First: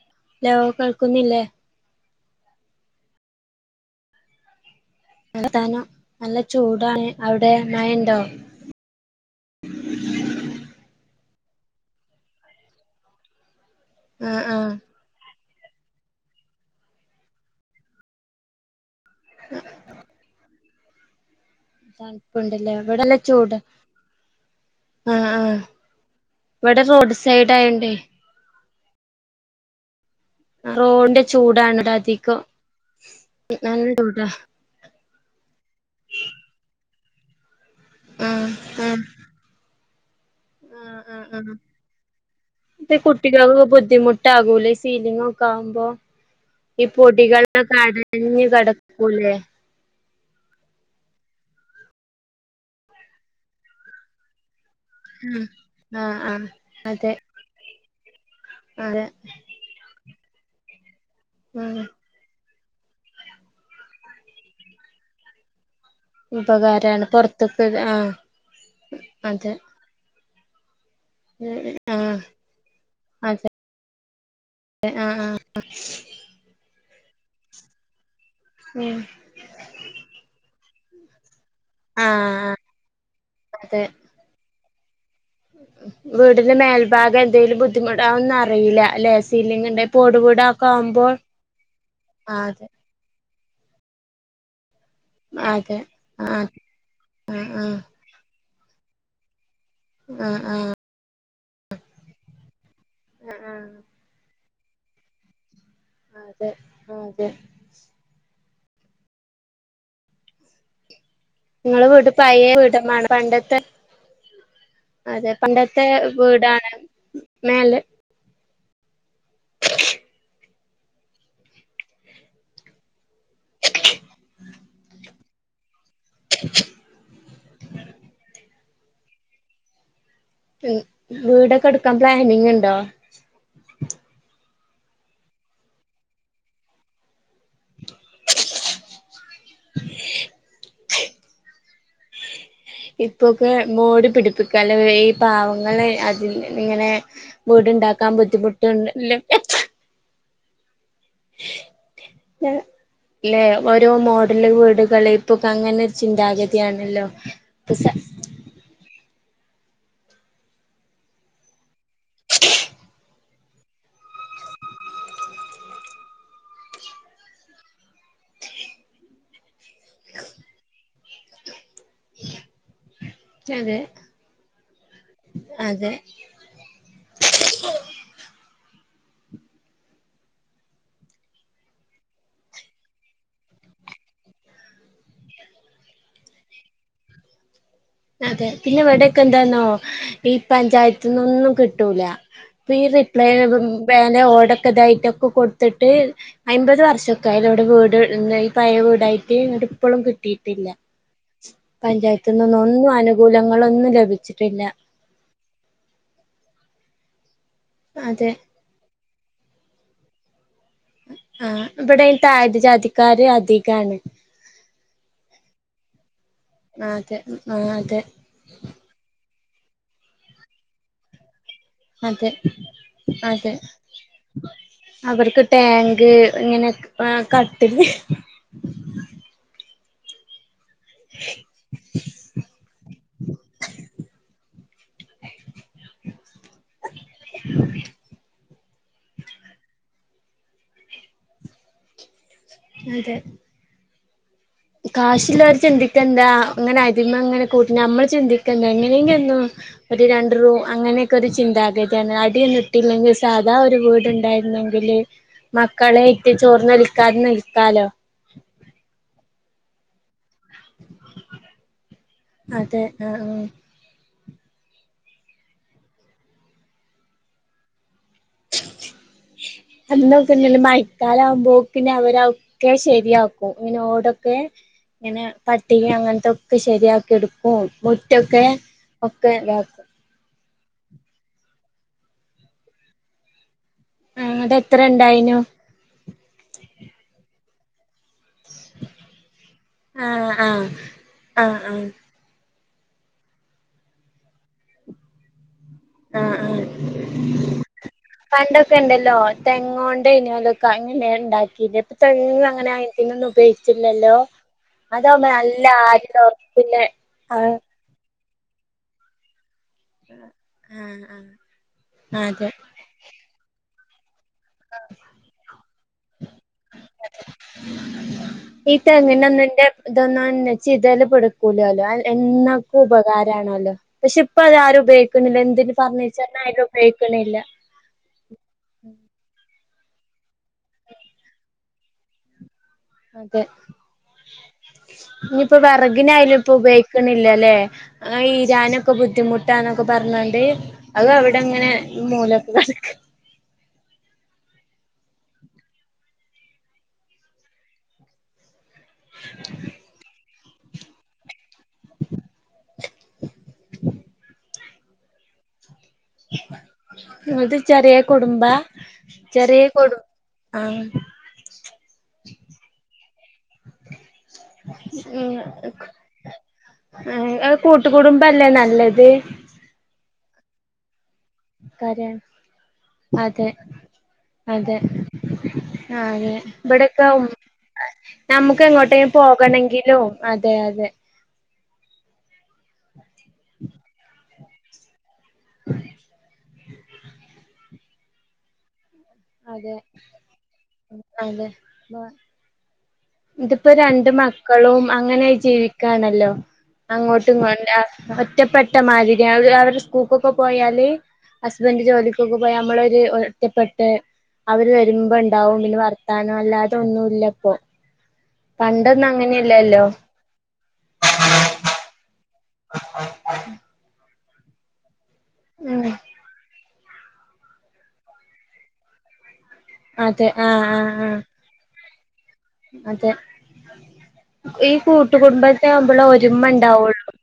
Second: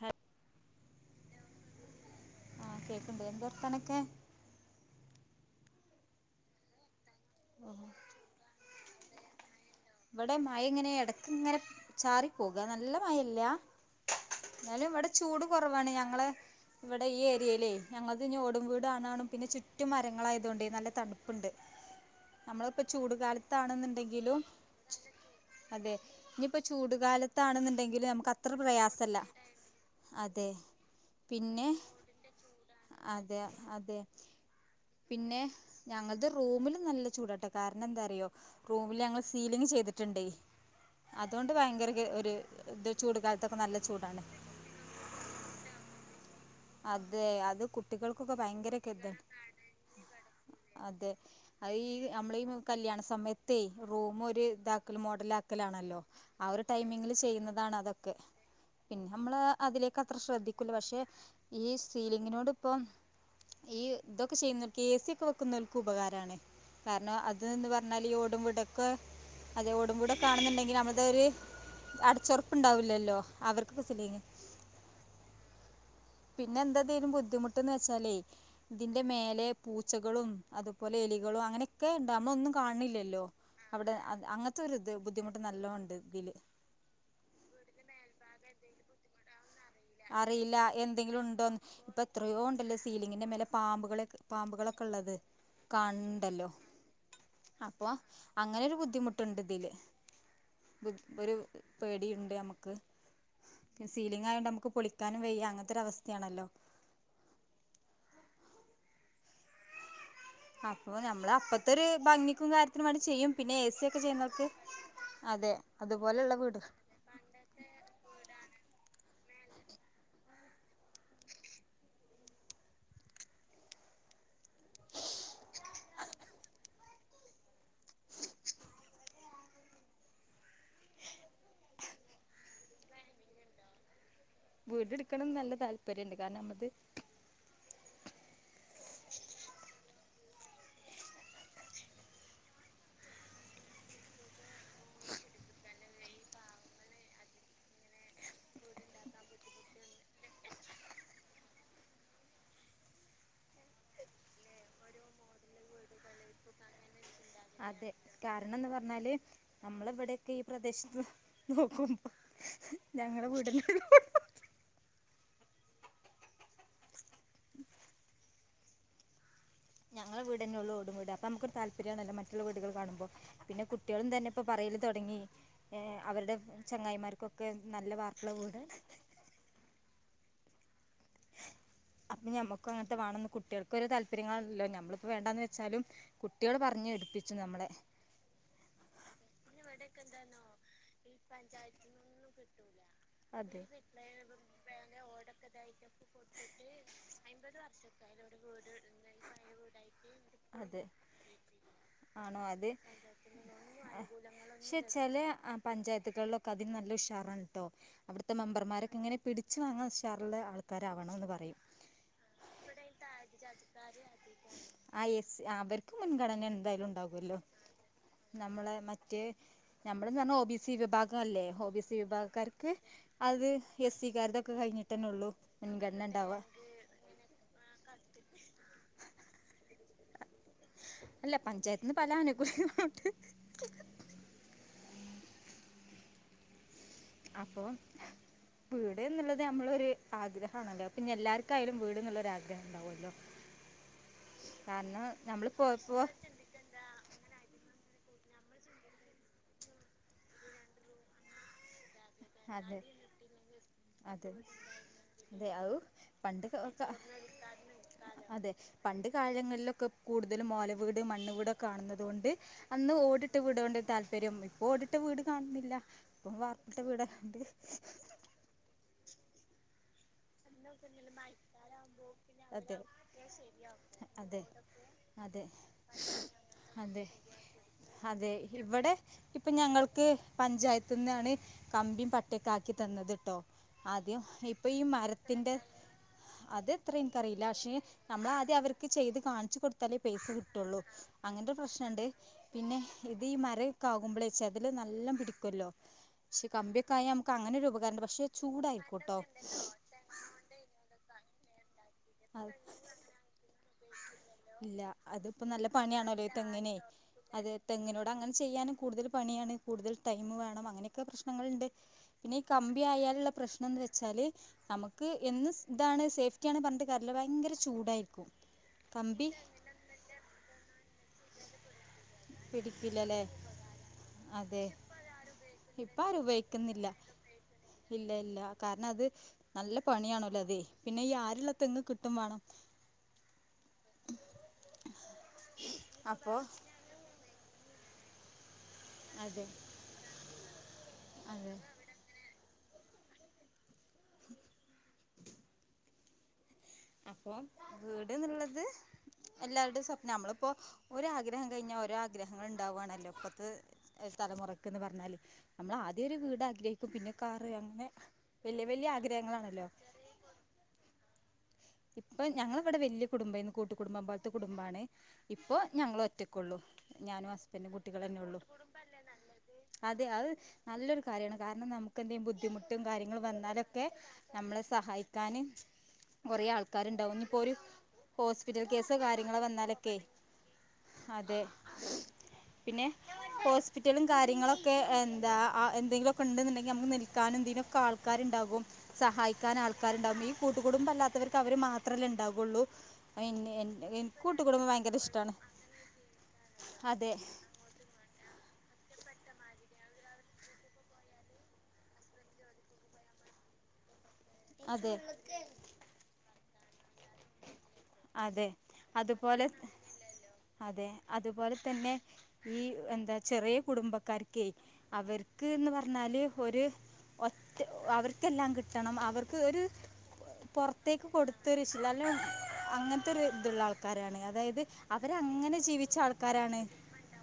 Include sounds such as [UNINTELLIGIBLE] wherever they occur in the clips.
ഹ law കേൾക്കുന്നില്ലേ ആഹ് കേൾക്കണ്ട് എന്താ വർത്താനൊക്കെ നല്ല വർത്താനം നല്ല ചൂടാണ് അവിടെ മയണ്ടോ? ഇവിടെ മഴങ്ങനെ ഇടക്ക് ഇങ്ങനെ ചാറി പോക നല്ല മഴല്ല ആഹ് ആഹ് ന്നാലും ഇവിടെ ചൂട് കുറവാണ് ഞങ്ങളെ ഇവിടെ ഈ ഏരിയയിലേ ഞങ്ങളത് ഇനി ഓടും വീ ടാണാണും പിന്നെ ചുറ്റും മരങ്ങൾ ആയതുകൊണ്ടേയ് നല്ല തണുപ്പ് പ്പുണ്ട് തണുപ്പുണ്ടല്ലേ നമ്മളിപ്പോ ഇവിടെല്ല ചൂട് ചൂട്കാലത്താണെന്നുണ്ടെങ്കിലും ആഹ് ആഹ് അതെ ഇനിപ്പോ ഇവിടെ റോഡ് സൈഡ് ആയോണ്ടേ ചൂടുകാലത്താണ്ന്ന്ണ്ടെങ്കിലും നമുക്ക് അത്ര പ്രയാസല്ല അതെ റോഡിന്റെ പിന്നെ ചൂടാണ് ഇവിടെ അധികം അതെ നല്ല അതെ ചൂടാ പിന്നെ ഞങ്ങൾത് റൂമിൽ നല്ല ചൂടാട്ടൊ കാരണം എന്താറിയോ ആഹ് റൂമിൽ ആഹ് ഞങ്ങൾ സീലിങ് ചെയ്തിട്ടുണ്ടേ ആഹ് ആഹ് അതുകൊണ്ട് ആഹ് ഭയങ്കര കെ ഒരു ഇത് ചൂട് കാലത്തൊക്കെ നല്ല ചൂടാണ് സീലിങ്ങ് ഒക്കെ ആകുമ്പോ ഈ അതെ അത് പൊടികളൊക്കെ അടഞ്ഞു കുട്ടികൾക്കൊക്കെ ഭയങ്കര കെതാണ് കിടക്കൂലേ അതെ അത് ഈ നമ്മൾ ഈ കല്യാണ സമയത്തേയ് റൂം ഒരു ഇതാ ക്കല് ആഹ് മോഡലാക്കലാണല്ലോ ആഹ് ആ ആഹ് ഒരു അതെ ടൈമിങ്ങില് ചെയ്യുന്നതാണ് അതൊക്കെ അതെ പിന്നെ നമ്മള് അതിലേക്ക് അത്ര ശ്രദ്ധിക്കൂല പക്ഷെ ഈ ആഹ് സീലിങ്ങിനോട് ഇപ്പം ഈ ഇതൊക്കെ ചെയ്യുന്നവക്ക് എ സിയൊക്കെ വെക്കുന്നോൽക്ക് ഉപകാ- രാണ് ഉപകാരാണ് കാരണം അത് പൊറത്ത്ക്ക് ന്ന് പറഞ്ഞാൽ ആഹ് ഈ ഓടും വിടൊക്കെ അതെ ടും വീടൊക്കെ ആണെന്നുണ്ടെങ്കിൽ നമ്മൾതൊരു ആഹ് അടച്ചുറപ്പുണ്ടാവില്ലല്ലോ അവർക്കൊക്കെ സിലിങ് ആഹ് ആഹ് പിന്നെ എന്താ ഇതിലെ ബുദ്ധിമുട്ട്ന്ന് വെച്ചാലേയ് ഇതിന്റെ ആഹ് മേലെ പൂച്ചകളും അതുപോലെ എലികളും അങ്ങനെയൊക്കെ ഉണ്ട് നമ്മളൊന്നും ആഹ് കാണണില്ലല്ലോ അവിടെ അങ്ങനത്തെ ഒരിത് ബുദ്ധിമുട്ട് നല്ലോണം ഉണ്ട് ഉം ഇതിൽ വീടിന്റെ മേൽഭാഗം എന്തെങ്കിലും ബുദ്ധിമുട്ട് അതൊന്നും അറിയില്ല അല്ലെ സിലിങ്ങിന്റെ അറിയില്ല എന്തെങ്കിലും ഉണ്ടോന്ന് ഇപ്പ എത്രയോ ആഹ് അതെ ഉണ്ടല്ലോ സി സീലിങ്ങിന്റെ മേലെ പാമ്പുകളെ പാമ്പുകളൊക്കെ ഉള്ളത് അതെ കാൺണ്ടല്ലോ ആഹ് ആഹ് അപ്പൊ അങ്ങനൊരു ബുദ്ധിമുട്ടുണ്ട് ഇതില് ആഹ് ആഹ് ഒരു പേടിയുണ്ട് നമുക്ക് ആഹ് ആഹ് സീലിങ് ആയൊണ്ട് നമുക്ക് പൊളിക്കാനും വെയ്യ അങ്ങനത്തൊരു അവസ്ഥ അതെ അതെ അപ്പൊ നമ്മൾ അപ്പത്തെ ഒരു നിങ്ങളെ വീട് പഴയ ഭംഗിക്കും കാര്യത്തിനും വേണ്ടി വീടമാണ് ചെയ്യും പിന്നെ പണ്ടത്തെ എ സി യൊക്കെ ചെയ്യുന്നോർക്ക് അതെ പണ്ടത്തെ വീടാണ് മേലെ [UNINTELLIGIBLE] [UNINTELLIGIBLE] [UNINTELLIGIBLE] ഉം വീടൊക്കെ എടുക്കാൻ പ്ലാനിങ് ഉണ്ടോ വീട് എടുക്കണം നല്ല താല്പര്യംണ്ട് കാരണം നമ്മള്ത് [INAUDIBLE] ഇപ്പൊക്കെ മോഡി പിടിപ്പിക്ക അല്ലെ ഈ പാവങ്ങള് അതിൽ ഇങ്ങനെ വീട്ണ്ടാക്കാൻ ബുദ്ധിമുട്ട്ണ്ട്ല്ല [INAUDIBLE] അല്ലെ ഓരോ മോഡല് വീടുകള് ഇപ്പൊക്ക അങ്ങനൊരു ചിന്താഗതിയാണല്ലോ അതെ കാരണം എന്ന് പറഞ്ഞാല് നമ്മളെവിടെയൊക്കെ ഈ പ്രദേശത്ത് നോക്കും ഞങ്ങള വീടന്നെ ഞങ്ങളെ വീടന്നെ ഉള്ളൂ ഇവിടെ അപ്പ നമക്കൊരു താല്പര്യാണല്ലൊ മറ്റുള്ള വീടുകള് കാണുമ്പോ പിന്നെ അതെ കുട്ടികളും തന്നെ ഇപ്പോൾ പറയൽ തുടങ്ങി അതെ അവരുടെ ചങ്ങായിമാർക്കൊക്കെ നല്ല വാർ പുള്ള വീട് അപ്പൊ ഞമ്മക്ക അങ്ങനത്തെ വേണംന്ന് കുട്ടികൾക്കൊരു താല്പര്യങ്ങളാണല്ലോ ഞമ്മളിപ്പോ വേണ്ടാന്ന് വെച്ചാലും കുട്ടികൾ പറഞ്ഞു എടുപ്പിച്ചു നമ്മളെ അതെ പിന്നെ ഇവിടെക്കെ എന്താന്നോ ഈ പഞ്ചായത്തന്നൊന്നും കിട്ടൂല ഈ റിപ്ലൈ അതെ വേന ഓടക്കെ ഇതായിട്ടൊക്കെ കൊടുത്തിട്ട് അൻമ്പത് വർഷൊക്കെയാല ഇവിടെ വീട് ഈ പഴയ വീടായിട്ട് എന്നിട്ട് ഇപ്പോഴും കിട്ടിയിട്ടില്ല അതെ ആണോ പഞ്ചായത്തിന്നൊന്ന് അത് ഒന്നും അനുകൂലങ്ങളൊന്നും ലഭിച്ചിട്ടില്ല ചെലെ പഞ്ചായത്തുകളിലൊക്കെ അതിന് നല്ല ഉഷാറാണ്ട്ടോ അതെ അവിടുത്തെ മെമ്പർമാരൊക്കെ ഇങ്ങനെ പിടി ച് വാങ്ങാൻ ഉഷാറുള്ള ആള് ആ ഇവിടെ താഴ്ന്നജാതിക്കാര് അധികാണ് ആ എസ് അവർക്ക് മുൻഗണന എന്തായാലും അതെ ഉണ്ടാകുമല്ലോ ആ അതെ നമ്മളെ മറ്റേ നമ്മളെന്ന് പറഞ്ഞാൽ ഒ ബിസി വിഭാഗം അല്ലേ ഒ ബി സി അതെ വിഭാഗക്കാർക്ക് അത് അതെ എസ് കാരുടൊക്കെ കഴിഞ്ഞിട്ടന്നെള്ളൂ അവർക്ക് ടാങ്ക് ഇങ്ങനെ ആ കട്ടില് അല്ല പഞ്ചായത്ത്ന്ന് പല അനുകൂല്ങ്ങളണ്ട് അപ്പോൾ വീട് എന്നുള്ളത് നമ്മള ഒരു ആഗ്രഹണല്ലോ പിന്നെ എല്ലാർക്കായാലും വീട് എന്നുള്ളൊരാഗ്രഹം ഉണ്ടാവല്ലൊ കാശുള്ളവർ ചിന്തിക്ക എന്താ അങ്ങനെ അതിമ അങ്ങനെ കൂട്ട നമ്മൾ ചിന്തിക്കണ്ട എങ്ങനെങ്കില ഒരു രണ്ട് റൂ അങ്ങനെ ഒരു ചിന്താഗതിയാണ് അടി അതെ നുട്ടില്ലെങ്കിൽ സാധാ ഒരു അതെ വീട്ണ്ടായിരുന്നെങ്കില് അതെ അത് മക്കളെ ഇരുത്തി പണ്ട് ചോർന്നൊലിക്കാതെ നിൽക്കാലോ അതെ പണ്ട് കാലങ്ങളിലൊക്കെ കൂടുതലും മോല വീട് മണ്ണ് വീട് കാണുന്നത് കൊണ്ട് അതെ അന്ന് ആ ആ ഓടിട്ട് വിടേണ്ട താല്പര്യം തരും ഇപ്പൊ ഓടിട്ട വീട് കാണുന്നില്ല ഇപ്പം വാർപ്പിട്ട വീടക്കണ്ട് [INAUDIBLE] അന്ന് നോക്കഞ്ഞല് മഴക്കാല ആകുമ്പോക്കന്നെ അവരൊക്കെ അതെ ശെരിയാക്കും ഇങ്ങനോടൊക്കെ അതെ ഇങ്ങനെ അതെ പട്ടിക അങ്ങനത്തൊക്കെ അതെ ശരിയാക്കി എടുക്കും മുറ്റൊക്കെ ഒക്കെ ഇതാക്കും ക്ക് പഞ്ചായത്ത്ന്നാണ് കമ്പിയും പട്ടയൊക്കെ ആക്കി തന്നത്ട്ടോ ആദ്യം അങ്ങടെ ഇപ്പൊ എത്ര ഈ ഇണ്ടായിനു മരത്തിന്റെ അതെത്ര എനികറിയില്ല പക്ഷെ നമ്മളാദ്യം അവർക്ക് ചെയ്ത് കാണിച്ചു കൊടുത്താലേ പൈസ ആഹ് ആഹ് കിട്ടുള്ളു അങ്ങനൊരു ആഹ് ആഹ് പ്രശ്നുണ്ട് പിന്നെ ഇത് ഈ മരൊക്കെ ആകുമ്പോളെ ചെതല് നല്ലം പിടിക്കല്ലോ ആഹ് പക്ഷെ ആഹ് കമ്പിയൊക്കായ നമുക്ക് അങ്ങനൊരു ഉപകാരമുണ്ട് പക്ഷെ ചൂടായിക്കോട്ടോ ഓണ്ടെ അതൊക്കെ അങ്ങനെ ഉണ്ടാക്കി ഇപ്പൊങ് അത് അങ്ങന അ ഉപയോഗ ല്ലോ ഇല്ല അതാവുമ്പോ അതിപ്പോൾ നല്ല ആര് പണിയാണല്ലോ ഈ തെങ്ങിനെ ഉറപ്പില്ല ആ അത് തെങ്ങിനോട് അങ്ങനെ ചെയ്യാനും കൂടുതല് പണിയാണ് കൂടുതൽ ടൈമ് വേണം ആഹ് അങ്ങനെയൊക്കെ പ്രശ്നങ്ങളുണ്ട് ആഹ് പിന്നെ ഈ അതെ കമ്പി ആയാലുള്ള പ്രശ്നം എന്ന് വെച്ചാൽ നമുക്ക് എന്ന് ഇതാണ് സേഫ്റ്റി ആണ് പറഞ്ഞിട്ട് കാര്യല്ല ഭയങ്കര ചൂടായിരിക്കും ഇട്ട് എങ്ങനെ കമ്പി ഒന്നിന്റെ ഇതൊന്നും ചെയ്താലും- ഇപ്പൊ എടുക്കൂലാല്ലോ എന്നാർക്കും പിടിക്കില്ലല്ലേ ഉപകാരാണല്ലോ പക്ഷെ ഇപ്പ അത് അതെ ആരും ഉപയോഗിക്കുന്നില്ല എന്തിന് ഇപ്പം ആരും ഫർണിച്ചറിന് ആയാലും ഉപയോഗിക്കുന്നില്ല ഇല്ല ഇല്ല കാരണം അത് നല്ല പണിയാണോലോ അതെ പിന്നെ ഈ ആരുള്ള തെങ്ങ് കിട്ടുംവേണം അതെ ഇനിയിപ്പോ വെറകിനായാലും അപ്പോൾ ഇപ്പ ഉപയിക്ക- കേൾക്കുന്നില അല്ലേ ഞാനൊക്കെ അതെ ബുദ്ധിമുട്ടാന്നൊക്കെ പറഞ്ഞോണ്ട് അത് അവിടെ അതെ അങ്ങനെ മൂലയ്ക്ക്‌ കടക്ക- [INAUDIBLE] അപ്പൊ വീട് എന്നുള്ളത് എല്ലാവരുടെയും സ്വപ്ന നമ്മളിപ്പോ- ഒര് ആഗ്രഹം കഴിഞ്ഞാൽ ഓരോ ആഗ്രഹങ്ങൾ ഉണ്ടാവുകയാണല്ലോ ഇപ്പത്ത് തലമുറക്ക്ന്ന് പറഞ്ഞാല് നമ്മള് ആദ്യം ഒരു വീട് ആഗ്രഹിക്കും പിന്നെ കാറ് അത് അങ്ങനെ ചെറിയ കുടുംബാ വലിയ വലിയ ആഗ്രഹങ്ങളാണല്ലോ ആഹ് ഇപ്പൊ ഞങ്ങള് ഇവിടെ വലിയ കുടുംബം ആരുന്നു കൂട്ട് കുടുംബം പോലെ - കുടുംബയാണെ ഉം ഇപ്പൊ ഞങ്ങള് ഒറ്റക്കുള്ളൂ ഞാനും അത് ഹസ്ബൻഡും കുട്ടികളും ഉള്ളു കൂട്ടുകുടുംബല്ലേ കൂട്ടു കുടുംബം അല്ലേ നല്ലത് അതെ അത് നല്ലൊരു കാര്യമാണ് കാരണം നമുക്ക് കാര്യാണ് എന്തെങ്കിലും ബുദ്ധിമുട്ടും കാര്യങ്ങളും അതെ വന്നാലൊക്കെ നമ്മളെ അതെ സഹായിക്കാന്- ആ അതെ കൊറെ ആൾക്കാര് ഇവിടൊക്കെ ഇണ്ടാവുമെങ്കിൽ ഉമ്മ പോലും- നമുക്ക് ഹോസ്പിറ്റൽ കേസ് എങ്ങോട്ടെങ്കിലും കാര്യങ്ങള് വന്നാലൊക്കെ പോകണെങ്കിലും അതെ അതെ പിന്നെ ഹോസ്പിറ്റലും കാര്യങ്ങളൊക്കെ എ- ഇതാ എന്തെങ്കിലക്കെ ഉണ്ടെന്നുണ്ടെങ്കി നമ്മക്ക് നിൽക്കാനും ഇതിനൊക്കെ ആൾക്കാരുണ്ടാകും സഹായിക്കും ക്കാൻ അതെ ആൾക്കാരുണ്ടാവും ഈ കൂട്ടുകൂടുംമ്പം അല്ലാത്തവർക്ക് അതെ അവര് മാത്രമല്ലേ ഇണ്ടാവുകയുള്ളൂ ഇതിപ്പോ രണ്ട് മക്കളും അങ്ങനെ ഇഷ്ടമാണ് ജീവിക്കാണല്ലോ അതെ അങ്ങോട്ടും ഇതില്ല ഒറ്റപ്പെട്ട മാതിരിയാണ് അവര് സ്കൂൾക്കൊക്കെ പോയാല് ഹസ്ബൻഡ് ജോലിക്കൊക്കെ പോയാ നമ്മളൊരു ഒറ്റപ്പെട്ട്- അവര് അതെ വരുമ്പോ ഇണ്ടാവും പിന്നെ വർത്താനം അല്ലാതെ ഒന്നുയില്ലപ്പൊ അതെ അതുപോലെ- അതെ അതുപോലെ തന്നെ ഈ എന്താ ചെറിയ കുടുംബക്കാർക്കെ അവർ ക്ക്ന്ന് ഉം പറഞ്ഞാല് ഒരു ഒറ്റ അവർക്കെല്ലാം കിട്ടണം അവർക്ക് ഒരു- അതെ ആഹ് ആഹ് പൊറത്തേക്ക് ആഹ് കൊടുത്തരു ശീലം - അങ്ങനത്തെ അതെ ഒരു ഇതുള്ള ആൾക്കാരാണ് അതായത് ഈ അവര് അങ്ങനെ കൂട്ടുകുടുംബത്തെ ജീവിച്ച ആവുമ്പോളെ ഒരുമ ആൾക്കാരാണ് ഉണ്ടാവുള്ളൂ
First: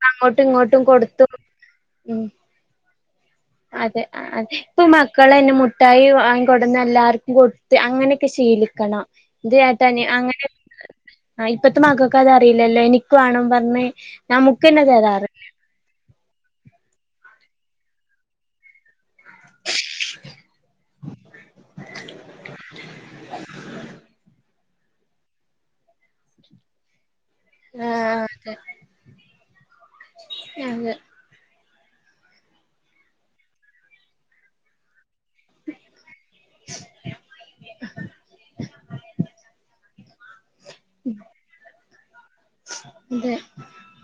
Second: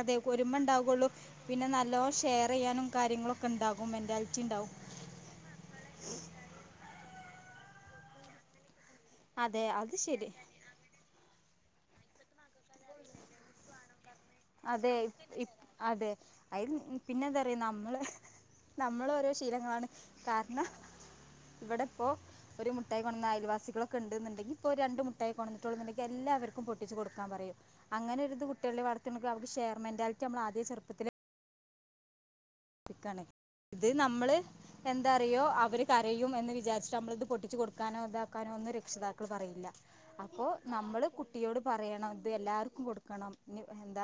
അതെ അങ്ങോട്ടും ഒരുമ ഇങ്ങോട്ടും ഉണ്ടാവുള്ളു കൊടുത്തും പിന്നെ നല്ലോണം ഉം ഷെയർ ചെയ്യാനും കാര്യങ്ങളൊക്കെ- ഉണ്ടാകും അതെ മെന്റാലിറ്റി അതെ ഉണ്ടാവും ഇപ്പ മക്കൾ തന്നെ മുട്ടായി വാങ്ങി - കൊടന്ന് എല്ലാർക്കും കൊടുത്ത് അങ്ങനെയൊക്കെ ശീലിക്കണം ഇത് അതെ ആയിട്ട് അത് ശരി അങ്ങനെ- ആ ഇപ്പത്തെ മക്കൾക്ക് അത് അറിയില്ലല്ലോ എനിക്കുവാണം പറഞ്ഞേ നമുക്ക് തന്നെ അതെ തരാറ് ഇപ് അതെ അതിത് പിന്നെ എന്താ പറയാ നമ്മള്- നമ്മള് ഓരോ ശീലങ്ങളാണ് കാരണം- ഇവിടെ ഇപ്പോ ഒരു മുട്ടായി കൊണ്ടു വന്നാ അയൽവാസികളൊക്കെ ഇണ്ട് എന്നുണ്ടെങ്കിൽ- ഇപ്പൊ രണ്ട് മുട്ടായി കൊണ്ടു വന്നിട്ടുള്ളൂ എങ്കിൽ എല്ലാവർക്കും പൊട്ടിച്ച് കൊടുക്കാൻ പറയും ആ അങ്ങനെ ഒരുയിത് അതെ കുട്ടികളെ വള- അവർ ഷെയർ മെൻന്റാലിറ്റി നമ്മള് ആദിയമേ അതെ ചെറുപ്പത്തിൽ- നിക്കണേ ഇത് നമ്മള് എന്താറിയോ അവർ- കരയും എന്ന് വിചാരിച്ചിട്ട് നമ്മളിത് പൊട്ടിച്ച് കൊടുക്കാനോ ഇതാക്കാനോ ഒന്ന് രക്ഷിതാക്കൾ പറയില്ല അപ്പോ- നമ്മള് കുട്ടിയോട് പറയണം ഇത് എല്ലാവർ- അതെ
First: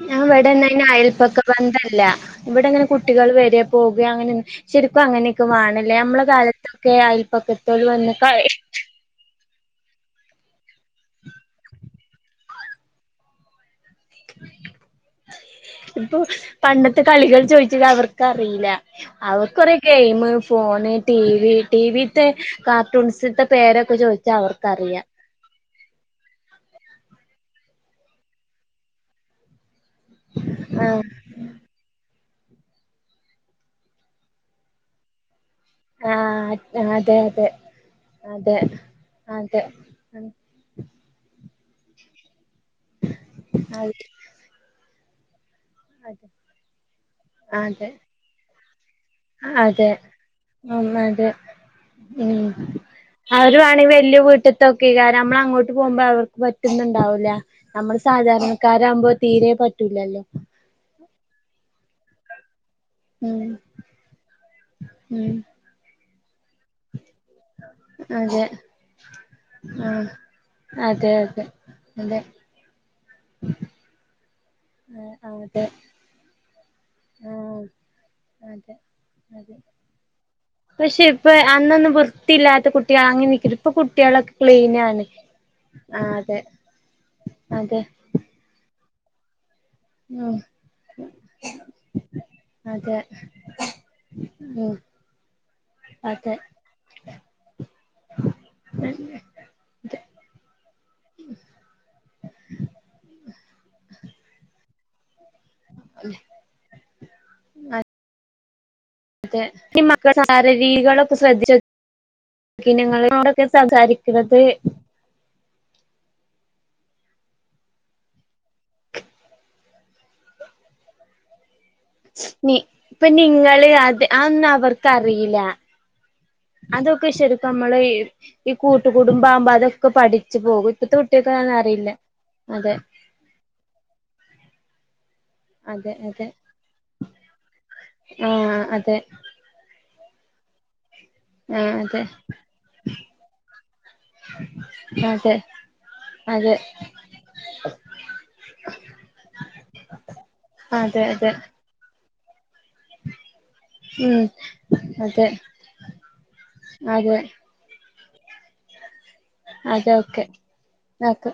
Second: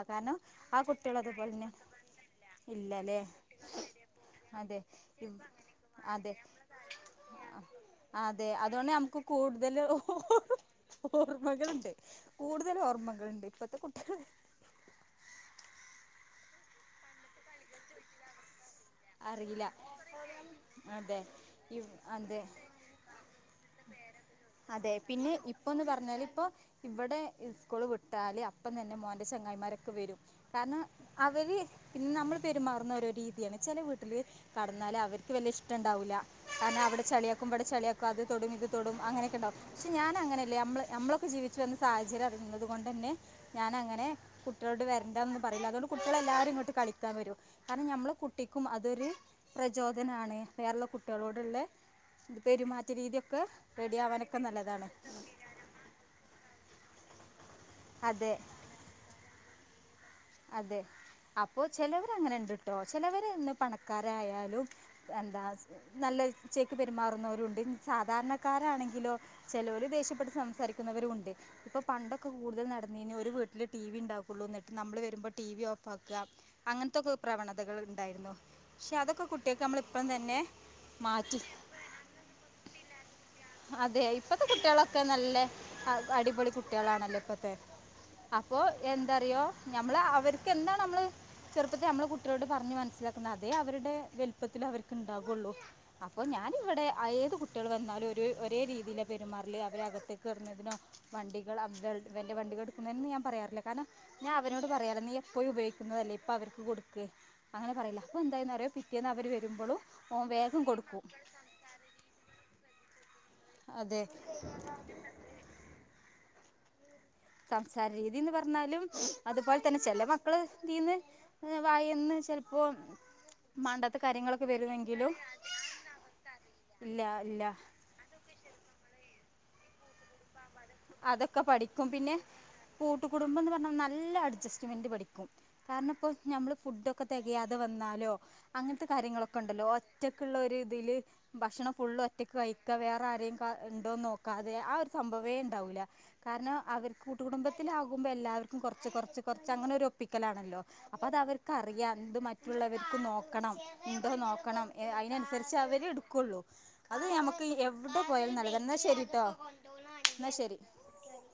ഞാൻ ഇവിടെ ആ ഇന്ന് കുട്ടികൾ അയല്പ്പൊക്കെ അതുപോലെ തന്നെ ബന്ധല്ല ഇവിടെ അങ്ങനെ ഇല്ല അല്ലേ കുട്ടികൾ വര- പോകുക അങ്ങനെ എ - അതെ ശരിക്കും ഇവ്- അങ്ങനെയൊക്കെ വേണല്ലേ നമ്മളെ അതെ കാലത്തൊക്കെ അയൽപ്പക്കത്തോല് വന്ന് ക പിന്നെ നമുക്ക് കൂടുതൽ ഓർമ്മകളുണ്ട് കൂടുതൽ ഓർമ്മകൾണ്ട് ഇപ്പത്തെ കുട്ടികൾ ഇപ്പൊ പണ്ടത്തെ കളികൾ ചോദിച്ചിട്ട് അവർക്കറിയില്ല അവർക്ക് അറിയില്ല കുറെേ ഗെയിം ഫോണ് ടി അതെ വി ടി ഇവ്- വിത്തെ അതെ കാർട്ടൂൺസിത്തെ പേരൊക്കെ ചോദി ച്ച അതെ അവർക്കറിയാം പിന്നെ ഇ ഇപ്പന്ന് പറഞ്ഞല് ഇപ്പ ഇവിടെ സ്കൂള് വിട്ടാല് അപ്പം തന്നെ മോന്റെ ചെങ്ങായിമാരൊക്കെ വരും കാരണം ആഹ് അവര് പിന്നെ നമ്മൾ പെരുമാറുന്ന ഓരോ രീതിയാണ് ചില വീട്ടില് കടന്നാല് അവർ ക് വലിയ ഇഷ്ടണ്ടാവില്ല കാരണം ആഹ് അവിടെ അതെ അതെ ചളിയാക്കും ഇവിടെ ചളിയാക്കും അത് തൊടും അതെ ഇത് തോടും അങ്ങനെയൊക്കെണ്ടാവും അതെ പക്ഷെ ഞാനങ്ങനെയല്ല നമ്മൾ നമ്മളൊക്കെ ജീവിച്ചു വന്ന സാഹചര്യം അറിയതുകൊണ്ട് തന്നെ അതെ ഞാനങ്ങനെ കുട്ട കുട്ടികളോട് വരണ്ടന്നും പറയില്ല അതുകൊണ്ട് കുട്ടികളെ അതെ എല്ലാവരും ഇങ്ങോട്ട് കളിക്കാൻ വരും കാരണം അതെ നമ്മളെ കുട്ടിക്കും അതൊരു അതെ പ്രചോദനാണ് വേറെള്ള ഉം അതെ കുട്ടികളോടുള്ള ഇത് ഉം പെരുമാറ്റ രീതിയൊക്കെ അവരു വേണെങ്കി റെഡി വലിയ ആവാനൊക്കെ നല്ലതാണ് വീട്ടത്തൊക്കെ അയ്ക്കാരം നമ്മള് അങ്ങോട്ട് പോകുമ്പോ അവർക്ക് പറ്റുന്നുണ്ടാവൂല നമ്മള് അതെ സാധാരണക്കാരാകുമ്പോ തീരെ പറ്റൂലല്ലോ അതെ അപ്പോൾ ചിലവർ അങ്ങനെ ഉണ്ട് ട്ടോ ചിലവർ ഉം ഇന്ന് പണക്കാരായാലും ഉം എന്താ നല്ല ചെക്ക് പെരുമാറുന്നവ രുണ്ട് അതെ സാധാരണക്കാരാണെങ്കിലോ ചിലവർ ആഹ് ദേഷ്യപ്പെട്ട് സംസാരിക്കുന്നവരും അതെ ഉണ്ട് അതെ ഇപ്പൊ അതെ പണ്ടൊക്കെ കൂടുതൽ നടന്നിന് ഒരു വീട്ടില് ടി വി ഉണ്ടാക്കുള്ളൂ എന്നിട്ട് നമ്മള് വരുമ്പോൾ ടി വി അതെ ഓഫ് ആക്കുക അങ്ങനത്തെക്കെ ആഹ് പ്രവണതകൾ ഉണ്ടായിരുന്നു അതെ പക്ഷെ അതൊക്കെ അതെ കുട്ടികൾക്ക് നമ്മൾ ഇപ്പൾ തന്നെ പക്ഷെ ഇപ്പ മാറ്റി അന്നൊന്നും വൃത്തിയില്ലാത്ത കുട്ടികൾ അങ്ങിനിക്കരുന്നു ഇപ്പൊ അതെ കുട്ടികളൊക്കെ ഇപ്പോഴത്തെ കുട്ടികളൊക്കെ ക്ലീനാണ് നല്ല ആഹ് അതെ അടിപൊളി കുട്ടികളാണല്ലോ ഇപ്പത്തെ അതെ അപ്പൊ എന്തറിയോ നമ്മള് ഉം അവർക്ക് എന്താ നമ്മള് ചെറുപ്പത്തെ നമ്മള് കുട്ടികളോട് പറഞ്ഞ് അതെ മനസ്സിലാക്കുന്ന അതേ അവരുടെ വലുപ്പത്തിൽ ഉം അവർക്ക്ണ്ടാകുള്ളൂ അപ്പോ അതെ ഞാൻ ഇവിടെ ഏത് കുട്ടികൾ വന്നാലും ഒരു ഒരേ രീതിയിൽ പെരുമാറൽ അവരകത്തേക്ക് കയറുന്നതിനോ വണ്ടികൾ അവകൾ ഇവന്റെ വണ്ടികൾ എടുക്കുന്നനോ ഒന്നും ഞാൻ പറയാറില്ല കാരണം ഞാൻ അവനോട് പറയല് നീ എപ്പഴും ഉപയോഗിക്കുന്നതല്ലേ ഇപ്പ അവർക്ക് കൊടുക്ക് അങ്ങനെ പറയല അപ്പൊ എന്തായന്ന് പറോ പിറ്റേന്ന് അവർ അതെ വരുമ്പളും ഓൻ വേഗം കൊടുക്കും പിന്നെ ങ്ങളോടൊക്കെ അതെ സംസാരിക്കുന്നത് സംസാര രീതിന്ന് പറഞ്ഞാലും അതുപോലെ തന്നെ ചെല മക്കള് തീന്ന് വായന്ന് നി ചെലപ്പോ ഇപ്പൊ നിങ്ങള് മാണ്ടാത്തെ അത് കാര്യങ്ങളൊക്കെ അതൊന്നും വരുമെങ്കിലും അവർക്കറിയില്ല ഇല്ല അതൊക്കെ ശെരി ഇപ്പ ഇല്ല നമ്മള് ഈ കൂട്ടു കുടുംബാകുമ്പോ അതൊക്കെ പഠിച്ച് പോകും ഇപ്പത്തെ കുട്ടികക്ക് അതൊന്നും അറിയില്ല അതെ കുട്ട് കുടുംബം എന്ന് പറഞ്ഞാൽ നല്ല അഡ്ജസ്റ്റ്മെന്റ് പഠിക്കും അതെ കാരണം ഇപ്പോൾ അതെ നമ്മള് ഫുഡൊക്കെ തികയാതെ വന്നാലോ ആഹ് അങ്ങനത്തെ അതെ കാര്യങ്ങളൊ ക്കെണ്ടല്ലോ ഒറ്റക്ക് ഉള്ള ഒരു തില് ഭക്ഷണം ആഹ് ഫുള്ള് അതെ ഒറ്റക്ക് കഴിക്ക വേറെ ആരെയും ഉണ്ടോന്ന് നോക്കാതെ ആ ഒരു അതെ സംഭവേ ഉണ്ടാവൂല്ല അതെ കാരണം അവർ കൂട്ടു കുടുംബത്തിലാകുമ്പോ എല്ലാവർക്കും കുറച്ച് കുറച്ച് കൊറച്ച് അങ്ങനെ ഒരു ഒപ്പിക്കലാണല്ലോ അതെ അപ്പൊ അത് അതെ അവർക്ക് അറിയാം ഇത് മറ്റുള്ളവർക്ക് നോ ക്കണം ഇണ്ടോ ഉം നോക്കണം അതെ അതിനനുസരിച്ച് അവര് എടുക്കുള്ളൂ അത് അതെ നമ്മക്ക് എവി ടെ പോയാലും നല്ലതന്ന ന്നാ ശരിട്ടോ അതെ ഓക്കെ എന്നാൽ ശരി ന്ന ഓക്കെ